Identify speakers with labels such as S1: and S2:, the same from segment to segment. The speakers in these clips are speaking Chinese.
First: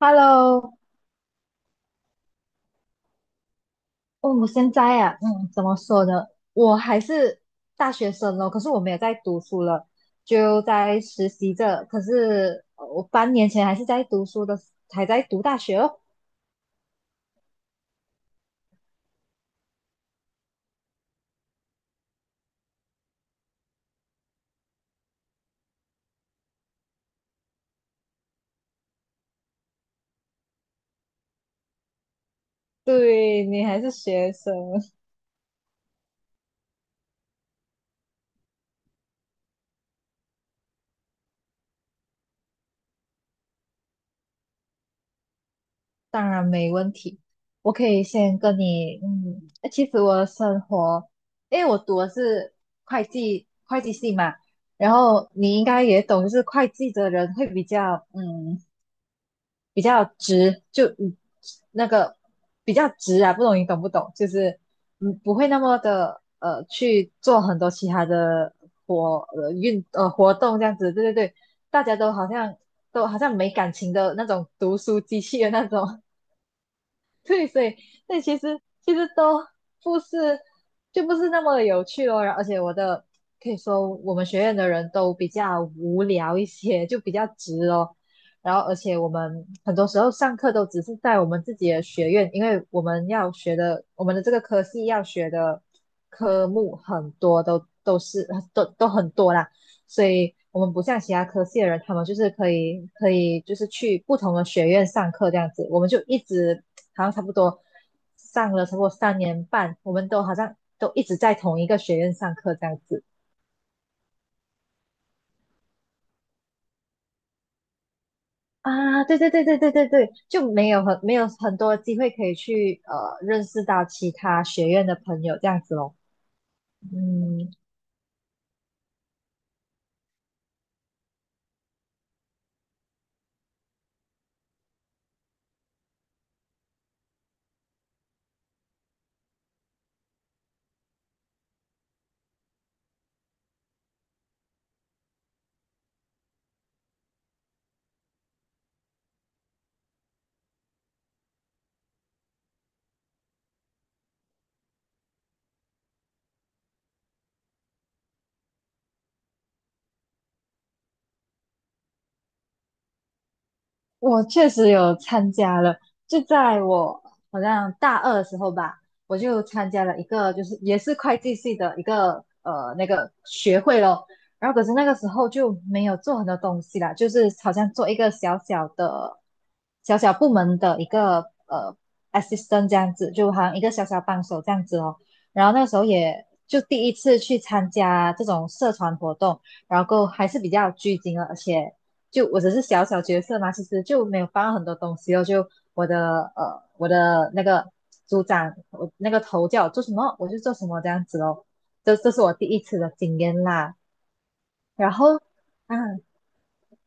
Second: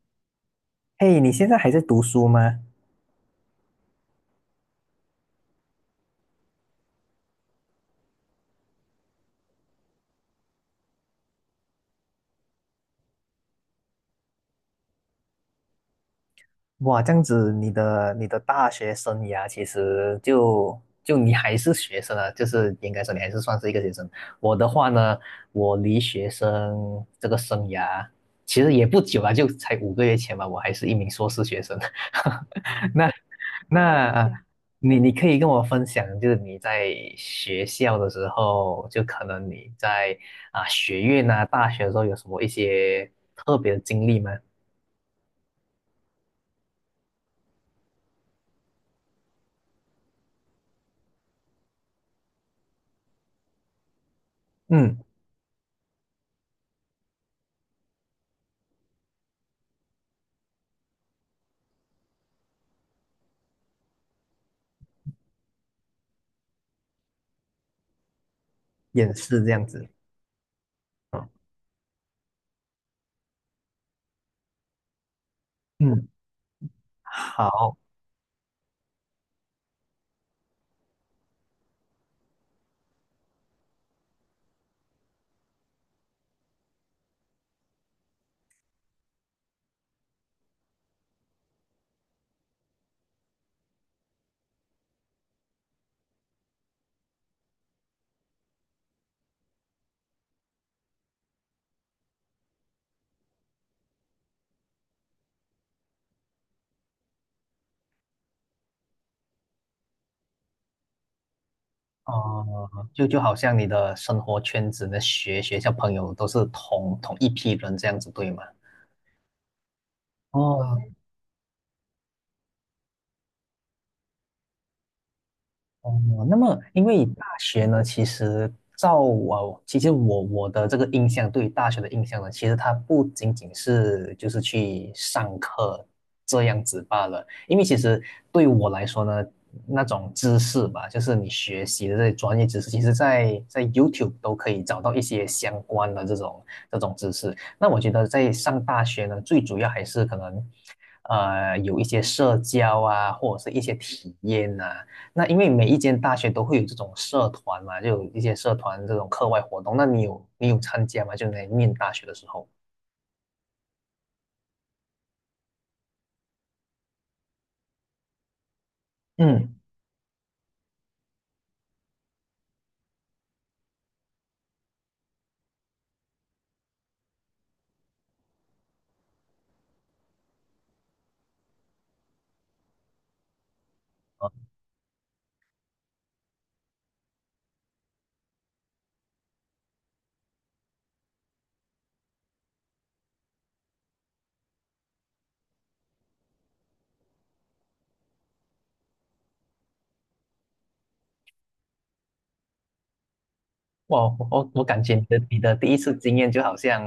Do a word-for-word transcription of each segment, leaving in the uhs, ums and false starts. S1: Hello，
S2: 嘿，你现在还在读书吗？
S1: 哦，我现在啊，嗯，怎么说呢？我还是大学生咯，可是我没有在读书了，就在实习着。可是呃我半年前还是在读书的，还在读大学哦。
S2: 哇，这样子，你的你的大学生涯其实就就你还是学生啊，就是应该说你还是算是一个学生。我的话呢，我离学生这个生涯其实也不久啊，就才五个月前吧，我还是一名硕士学生。那
S1: 对，你还是
S2: 那呃
S1: 学生，
S2: 你你可以跟我分享，就是你在学校的时候，就可能你在啊学院啊大学的时候有什么一些特别的经历吗？
S1: 当然没问题。我可以先跟你，嗯，呃其实我的生活，因为我读的是会计会计系嘛，然
S2: 嗯。
S1: 后你应该也懂，就是会计的人会比较，嗯。比较直，就嗯那个比较直啊，不懂你懂不懂？就是嗯不会那么的呃去做很多其他的
S2: 掩
S1: 活
S2: 饰这
S1: 呃
S2: 样
S1: 运
S2: 子。
S1: 呃活动这样子，对对对，大家都好像都好像没感情的那种读书机器的那种，
S2: 嗯，
S1: 对，所以
S2: 好。
S1: 所以其实其实都不是就不是那么有趣咯。然后而且我的可以说我们学院的人都比较无聊一些，就比较直哦。然后而且我们很多时候上课都只是在我们自己的学院，因为我们要学的我们的这个科系要学的科目很多都都是都都很多啦，所以。我们不像其他科系的人，他们就是可以可以就是去不同的学院上课这样子，我们就一直好像差不多上了差不多三年半，我们都好像都一直在同一个学院上课这
S2: 哦，
S1: 样子
S2: 就就好像你的生活圈子、你的学学校朋友都是同同一批人这样子，对吗？
S1: 啊。对对对对对对对，就没
S2: 哦。
S1: 有很没有很多机会可以去呃认识到其他学院的朋友这样子咯。
S2: 哦，那么因为大
S1: 嗯，
S2: 学呢，其实照我，其实我我的这个印象，对于大学的印象呢，其实它不仅仅是就是去上课这样子罢了。因为其实对我来说呢，那种知识吧，就是你学习的这些专业知识，其实在在 YouTube 都可以找到一些相关的这种这种知识。那我觉得在上大学呢，最主要还是可能，呃，有一些社交啊，或者是一些体验呐、那因为每一间大学都会有这种社团嘛，就有一些社团这种课外活动。那你有你有参加吗？就你在念大学的时候。
S1: 我确实有参加了，就在我好像大二的时候吧，我就
S2: 嗯。
S1: 参加了一个，就是也是会计系的一个呃那个学会咯。然后可是那个时候就没有做很多东西啦，就是好像做一个小小的、小小部门的一个呃 assistant 这样子，就好像一个小小帮
S2: 啊。
S1: 手这样子哦。然后那时候也就第一次去参加这种社团活动，然后还是比较拘谨的，而且就我只是小小角色嘛，其实就没有放很多东西哦。就我的呃，我的那个组长，我那个头叫我做什么，我就做什么这样子哦。这这是我第一次的经验啦。
S2: 哇，我我我感
S1: 然
S2: 觉你
S1: 后
S2: 的你的第一
S1: 啊，
S2: 次经验就好像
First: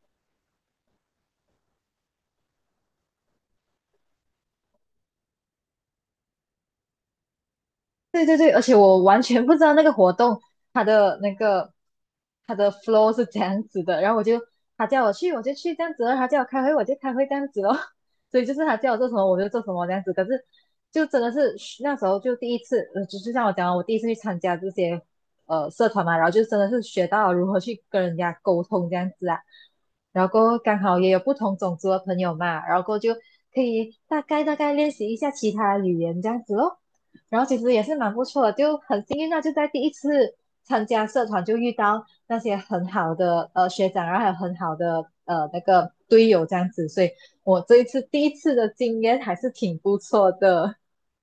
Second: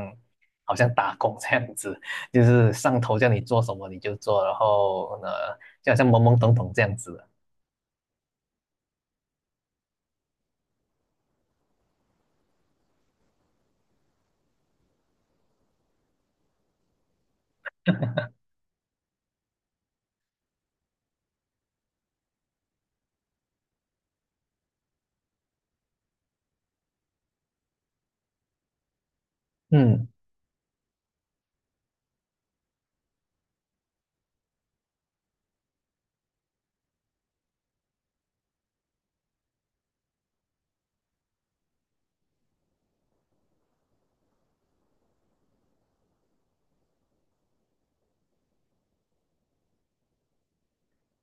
S2: 好像打工这样子，就是上头叫你做什么你就做，然后呢就好像懵懵懂懂这样子。
S1: 对对对，而且我完全不知道那个活动它的那个它的 flow 是这样子的，然后我就他叫我去我就去这样子咯，他叫我开会我就开会这样子咯，所以就是他叫我做什么我就做什么这样子。可是就真的是那时候就第一次，呃，就就像我讲的我第一次去参加这些呃社团嘛，然后就真的是学到如何去跟人家沟通这样子啊。
S2: 嗯。
S1: 然后过后刚好也有不同种族的朋友嘛，然后过后就可以大概大概练习一下其他语言这样子咯。然后其实也是蛮不错的，就很幸运啊，就在第一次参加社团就遇到那些很好的呃学长啊，然后还有很好的呃那个队友这样子，所以我这一次第一次的经验还是挺不错的。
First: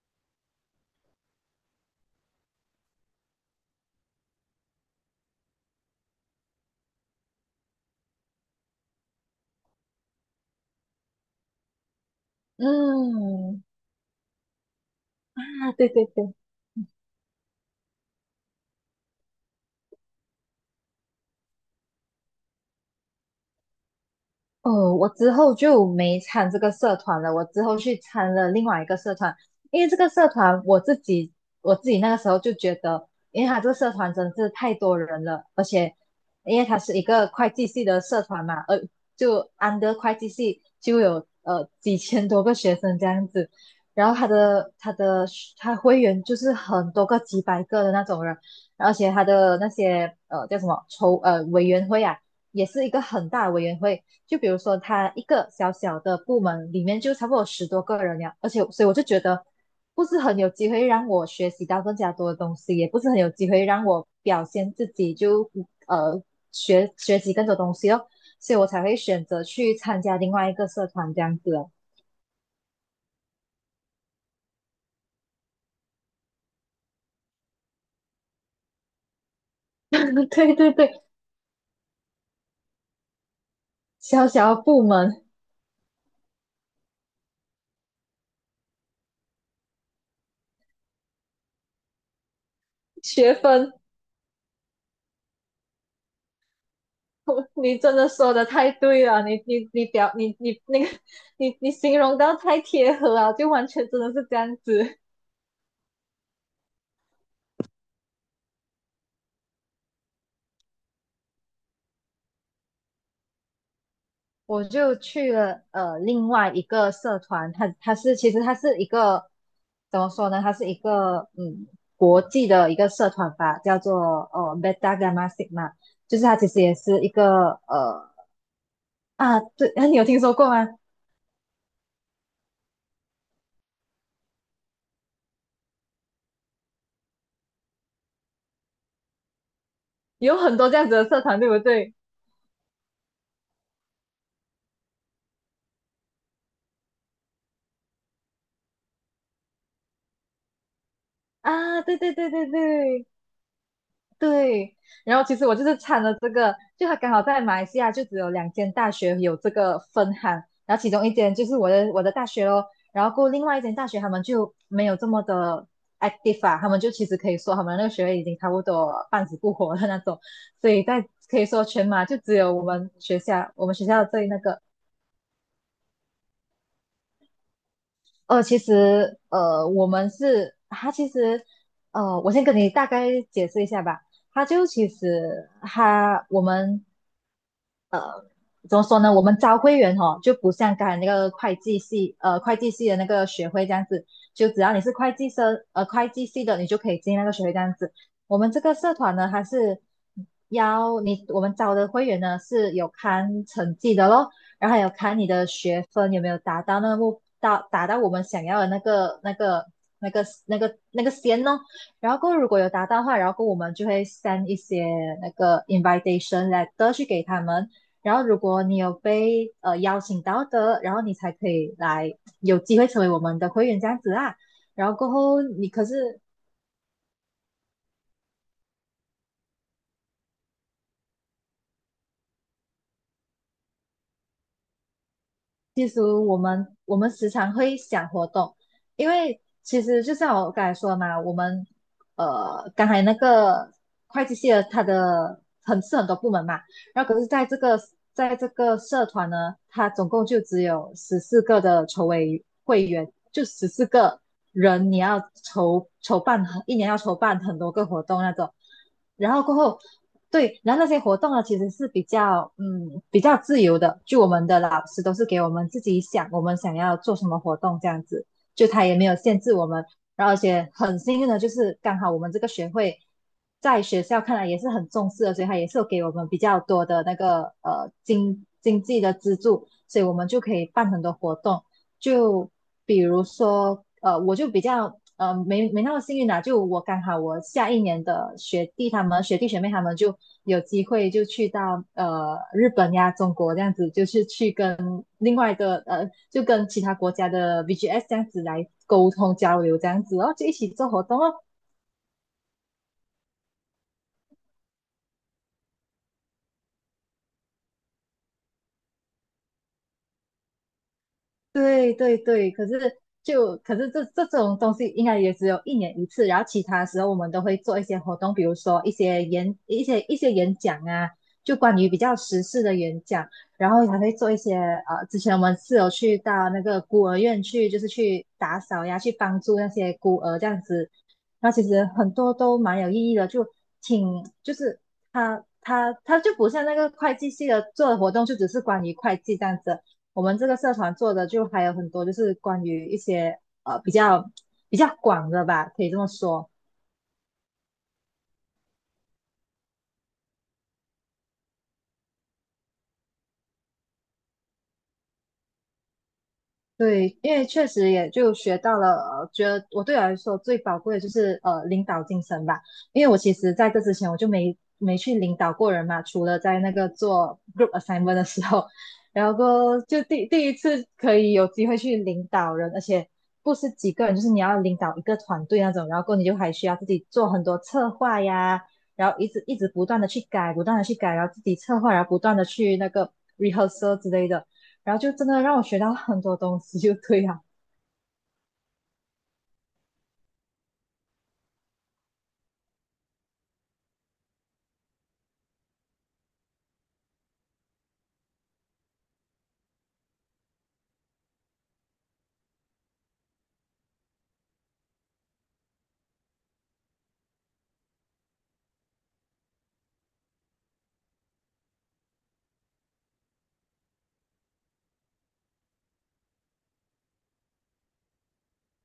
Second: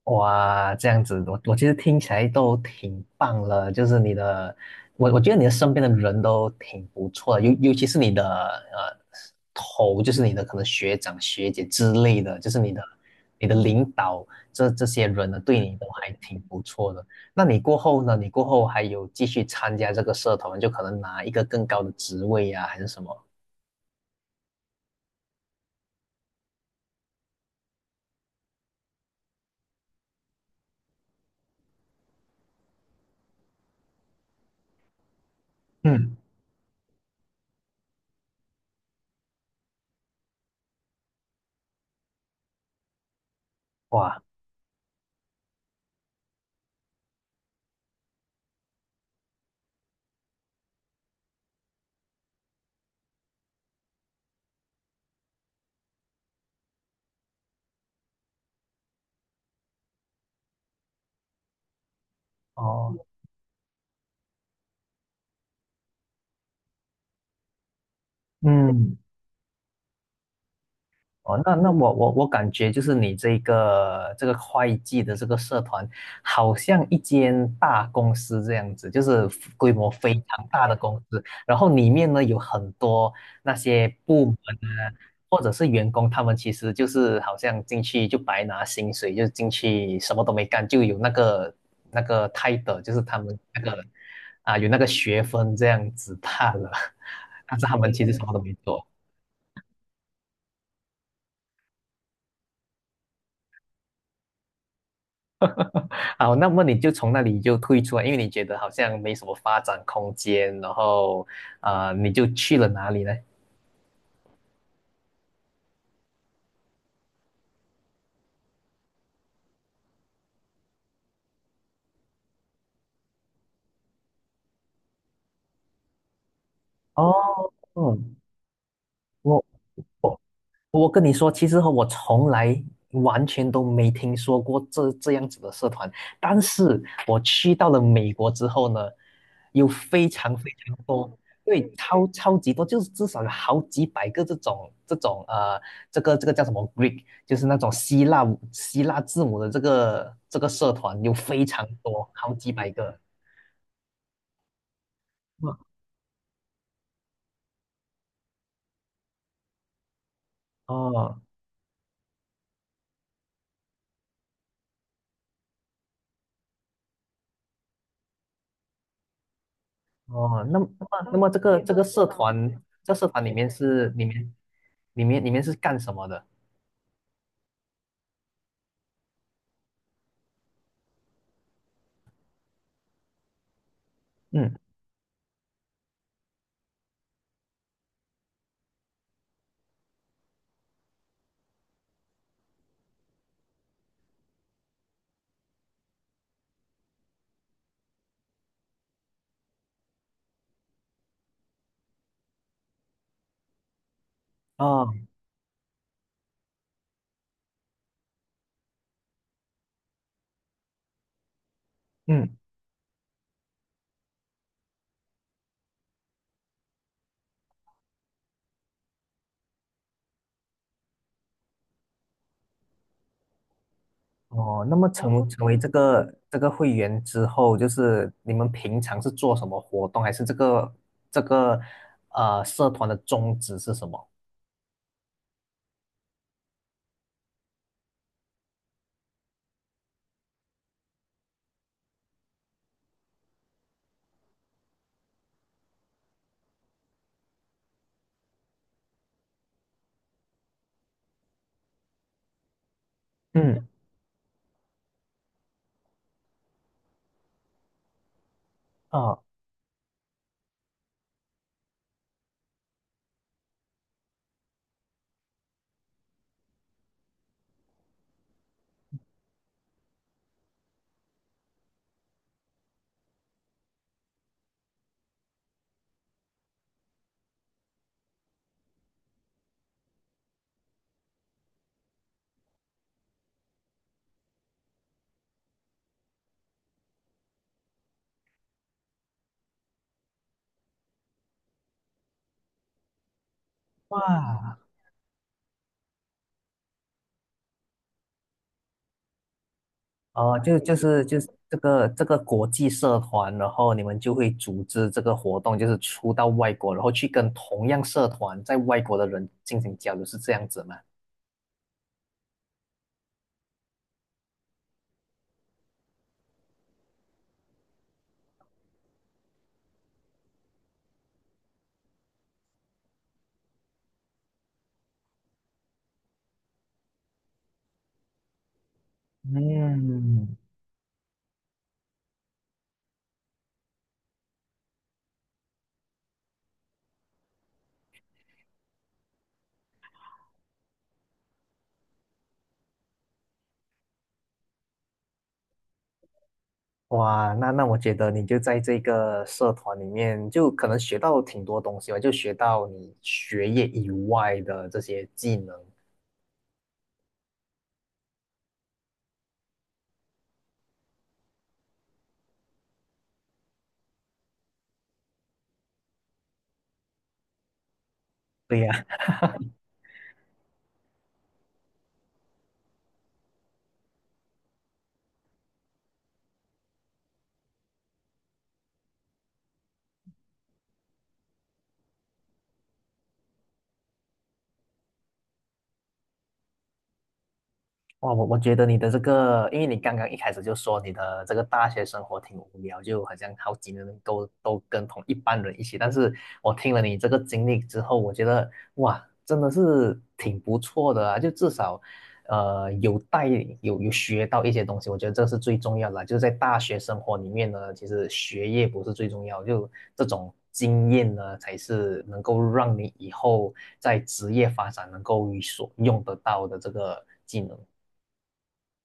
S2: 哇，这样子，我我其实听起来都挺棒了，就是你的，我我觉得你的身边的人都挺不错的，尤尤其是你的呃头，就是你的可能学长学姐之类的，就是你的你的
S1: 嗯，
S2: 领导这这些人呢，对
S1: 啊，
S2: 你都
S1: 对对
S2: 还
S1: 对，
S2: 挺不错的。那你过后呢？你过后还有继续参加这个社团，就可能拿一个更高的职位呀、还是什么？
S1: 哦，我之后就没参这个社团了，我之后去参了另外一个社团，因为这个社团我自己我自己那个时候就觉得，因为他这个社团真的是太多人了，而且
S2: 嗯。
S1: 因为他是一个会计系的社团嘛，呃，就安德会计系就有呃几千多个学生这样子，然后
S2: 哇。
S1: 他的他的他会员就是很多个几百个的那种人，而且他的那些呃叫什么筹呃委员会啊。也是一个很大的委员会，就比如说他一个小小的部门里面就差不多十多个人呀，而且所以我就觉得不是很有机会让我学习到更加多的东西，也
S2: 哦。
S1: 不是很有机会让我表现自己就呃学学习更多东西哦，所以我才会
S2: 嗯。
S1: 选择去参加另外一个社团这样
S2: 哦，
S1: 子
S2: 那那
S1: 哦。
S2: 我我我感觉就是你这个这个会计的这个社团，好像一间大公司这样子，就是规模非 常
S1: 对
S2: 大
S1: 对
S2: 的公
S1: 对，
S2: 司，然后里面呢有很多那些部
S1: 小
S2: 门
S1: 小的部
S2: 啊，
S1: 门
S2: 或者是员工，他们其实就是好像进去就白拿薪水，就进去什么都没干，就有那个那个 title，就是他
S1: 学
S2: 们那
S1: 分，
S2: 个啊有那个学分这样子罢了，但是他
S1: 你
S2: 们
S1: 真
S2: 其
S1: 的
S2: 实什么
S1: 说
S2: 都
S1: 的
S2: 没
S1: 太
S2: 做。
S1: 对了，你你你表你你那个 你你形容到太贴合了，就完全真的是这样子。
S2: 好，那么你就从那里就退出来，因为你觉得好像没什么发展空间，然后啊、呃你就去了哪里呢？
S1: 我就去了呃另外一个社团，它它是其实它是一个怎么说呢？它是一个嗯国际的一个社团吧，叫做呃 b e d a Gamma s i g m 就是它其实也是一
S2: 哦，
S1: 个呃啊
S2: 我。
S1: 对，你有听说过吗？
S2: 我跟你说，其实我从来完全都没听说过这这样子的社团，但是我去到了美国之后呢，有非常
S1: 有
S2: 非
S1: 很多
S2: 常
S1: 这样子的
S2: 多，
S1: 社团，对不
S2: 对，
S1: 对？
S2: 超超级多，就是至少有好几百个这种这种呃，这个这个叫什么 Greek，就是那种希腊希腊字母的这个这个社团有非常
S1: 啊，对
S2: 多，
S1: 对对
S2: 好
S1: 对
S2: 几百个。
S1: 对，对，然后其实我
S2: 哇。
S1: 就是参了这个，就他刚好在马来西亚就只有两间大学有这个分行，然后其中一
S2: 哦。
S1: 间就是我的我的大学咯，然后过后另外一间大学他们就没有这么的 active 啊，他们就其实可以说他们那个学位已经差不多半死不活的那种，
S2: 哦，那么
S1: 所以
S2: 那
S1: 在
S2: 么那么这
S1: 可以
S2: 个
S1: 说
S2: 这个
S1: 全
S2: 社
S1: 马就只有
S2: 团，
S1: 我们
S2: 这社
S1: 学
S2: 团里面
S1: 校我们学
S2: 是里
S1: 校最
S2: 面
S1: 那个，
S2: 里面里面是干什么的？
S1: 呃，其实呃，我们是他，其实呃，我先跟你大概解释一下吧。他
S2: 嗯。
S1: 就其实他我们呃怎么说呢？我们招会员哦，就不像刚才那个会计系，呃，会计系的那个学会这样子，就只要你是会计生，呃，会计系的，你就可以进那个学会这样子。我们这个社团呢，它是要你，我们招的会员呢是有看成绩的咯，然后还有
S2: 哦。
S1: 看你的学分有没有达到那个目，到达到我们想要的那个那个那个那个那个线哦。然后过后
S2: 嗯。
S1: 如果有达到的话，然后过后我们就会 send 一些那个 invitation letter 去给他们。然后如果你有被呃邀请到的，然后你才可以来有机会成为我们的会员这样子啊。
S2: 哦，那么
S1: 然后过
S2: 成
S1: 后
S2: 成为这
S1: 你可
S2: 个
S1: 是
S2: 这个会员之后，就是你们平常是做什么活动，还是这个这个呃社团的宗旨是什么？
S1: 其实我们我们时常会想活动，因为其实就像我刚才说的嘛，我们呃刚才那个会计系的它的很是很多部门嘛，然后可是在这个在这个社团呢，它总共就只有十四个的筹委会员，就
S2: 嗯。
S1: 十四个人，你要筹筹办一年要筹办很多个活动那种，
S2: 哦。
S1: 然后过后对，然后那些活动呢，其实是比较嗯比较自由的，就我们的老师都是给我们自己想，我们想要做什么活动这样子，就他也没有限制我们。然后而且很幸运的就是刚好我们这个学会在学校看来也是很重视的，所以他也是有给我们比较多的那个呃经经济的资助，所以我们就可以办很多活动。就比如说，呃，我就比较呃没没那么幸运啦、就我刚好我下一年的学弟他们学弟学妹他们就有机会就去到呃日本呀、中国这样子，就是去
S2: 哇。
S1: 跟另外的呃就跟其他国家的 V G S 这样子来沟通交流这样子，哦，
S2: 哦，
S1: 就一
S2: 就
S1: 起
S2: 就
S1: 做活
S2: 是就
S1: 动
S2: 是
S1: 哦。
S2: 这个这个国际社团，然后你们就会组织这个活动，就是出到外国，然后去跟同样社团在外国的人进行交流，是这样子吗？
S1: 对对对，可是就可是这这种东西应该也只有一年一次，然后其他时候我们都会做一些活动，比如说一些演一些一些演讲啊，就关于比较时事的演讲，然后还会做一些呃，之前我们是有去到那个孤儿院去，就是去打扫呀，去帮助那些孤
S2: 嗯。
S1: 儿这样子，然后其实很多都蛮有意义的，就挺就是他他他就不像那个会计系的做的活动，就只是关于会计这样子。我们这个社团做的就还有很多，就是关于一些呃比较比较广的吧，可以这么说。
S2: 哇，那那我觉得你就在这个社团里面，就可能学到挺多东西吧，就学到你学业以外的这些技能。
S1: 对，因为确实也就学到了，呃，觉得我对我来说最宝贵的就是呃领导精神吧。因为我其实在这之前我就没没去领导过人嘛，除了在那个做 group assignment 的时
S2: 对
S1: 候，
S2: 呀。
S1: 然后过后就第第一次可以有机会去领导人，而且不是几个人，就是你要领导一个团队那种，然后过后你就还需要自己做很多策划呀，然后一直一直不断的去改，不断的去改，然后自己策划，然后不断的去那个 rehearsal 之类的。然后就真的让我学到很多东西，就对了。
S2: 哇，我我觉得你的这个，因为你刚刚一开始就说你的这个大学生活挺无聊，就好像好几年都都跟同一班人一起。但是我听了你这个经历之后，我觉得哇，真的是挺不错的啊！就至少，呃，有带有有学到一些东西，我觉得这是最重要的啊。就是在大学生活里面呢，其实学业不是最重要，就这种经验呢，才是能够让你以后在职业发展能够有所用得到的这个技能。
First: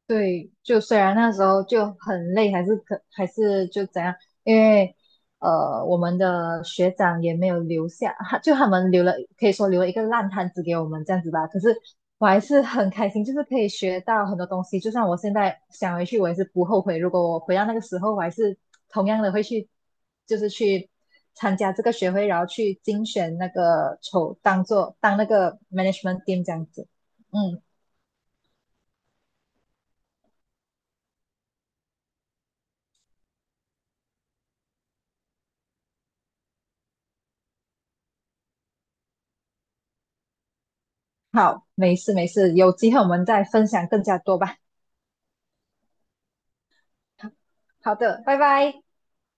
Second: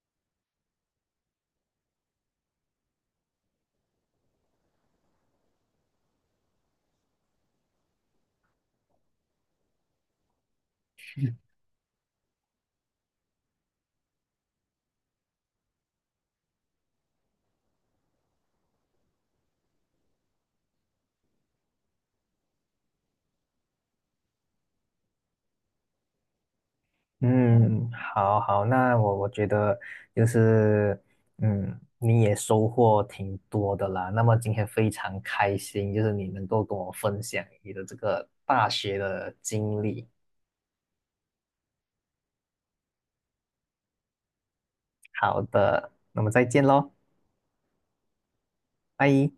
S1: 对，就虽然那时候就很累，还是可还是就怎样，因为呃，我们的学长也没有留下，他就他们留了，可以说留了一个烂摊子给我们这样子吧。可是我还是很开心，就是可以学到很多东西。就算我现在想回去，我也是不后悔。如果我回到那个时候，我还是同样的会去，就是去参加这个学会，然后去竞选那个筹，当做当那个 management team 这样子。嗯，
S2: 嗯，好好，那我我觉得就是，嗯，你也收获挺多的啦。那么今天非常开心，就是你能够跟我分享你的这个大学的经历。
S1: 好，没事没事，有机会我们再分享更加多吧。
S2: 好的，那么再见喽，
S1: 好的，拜拜。
S2: 拜。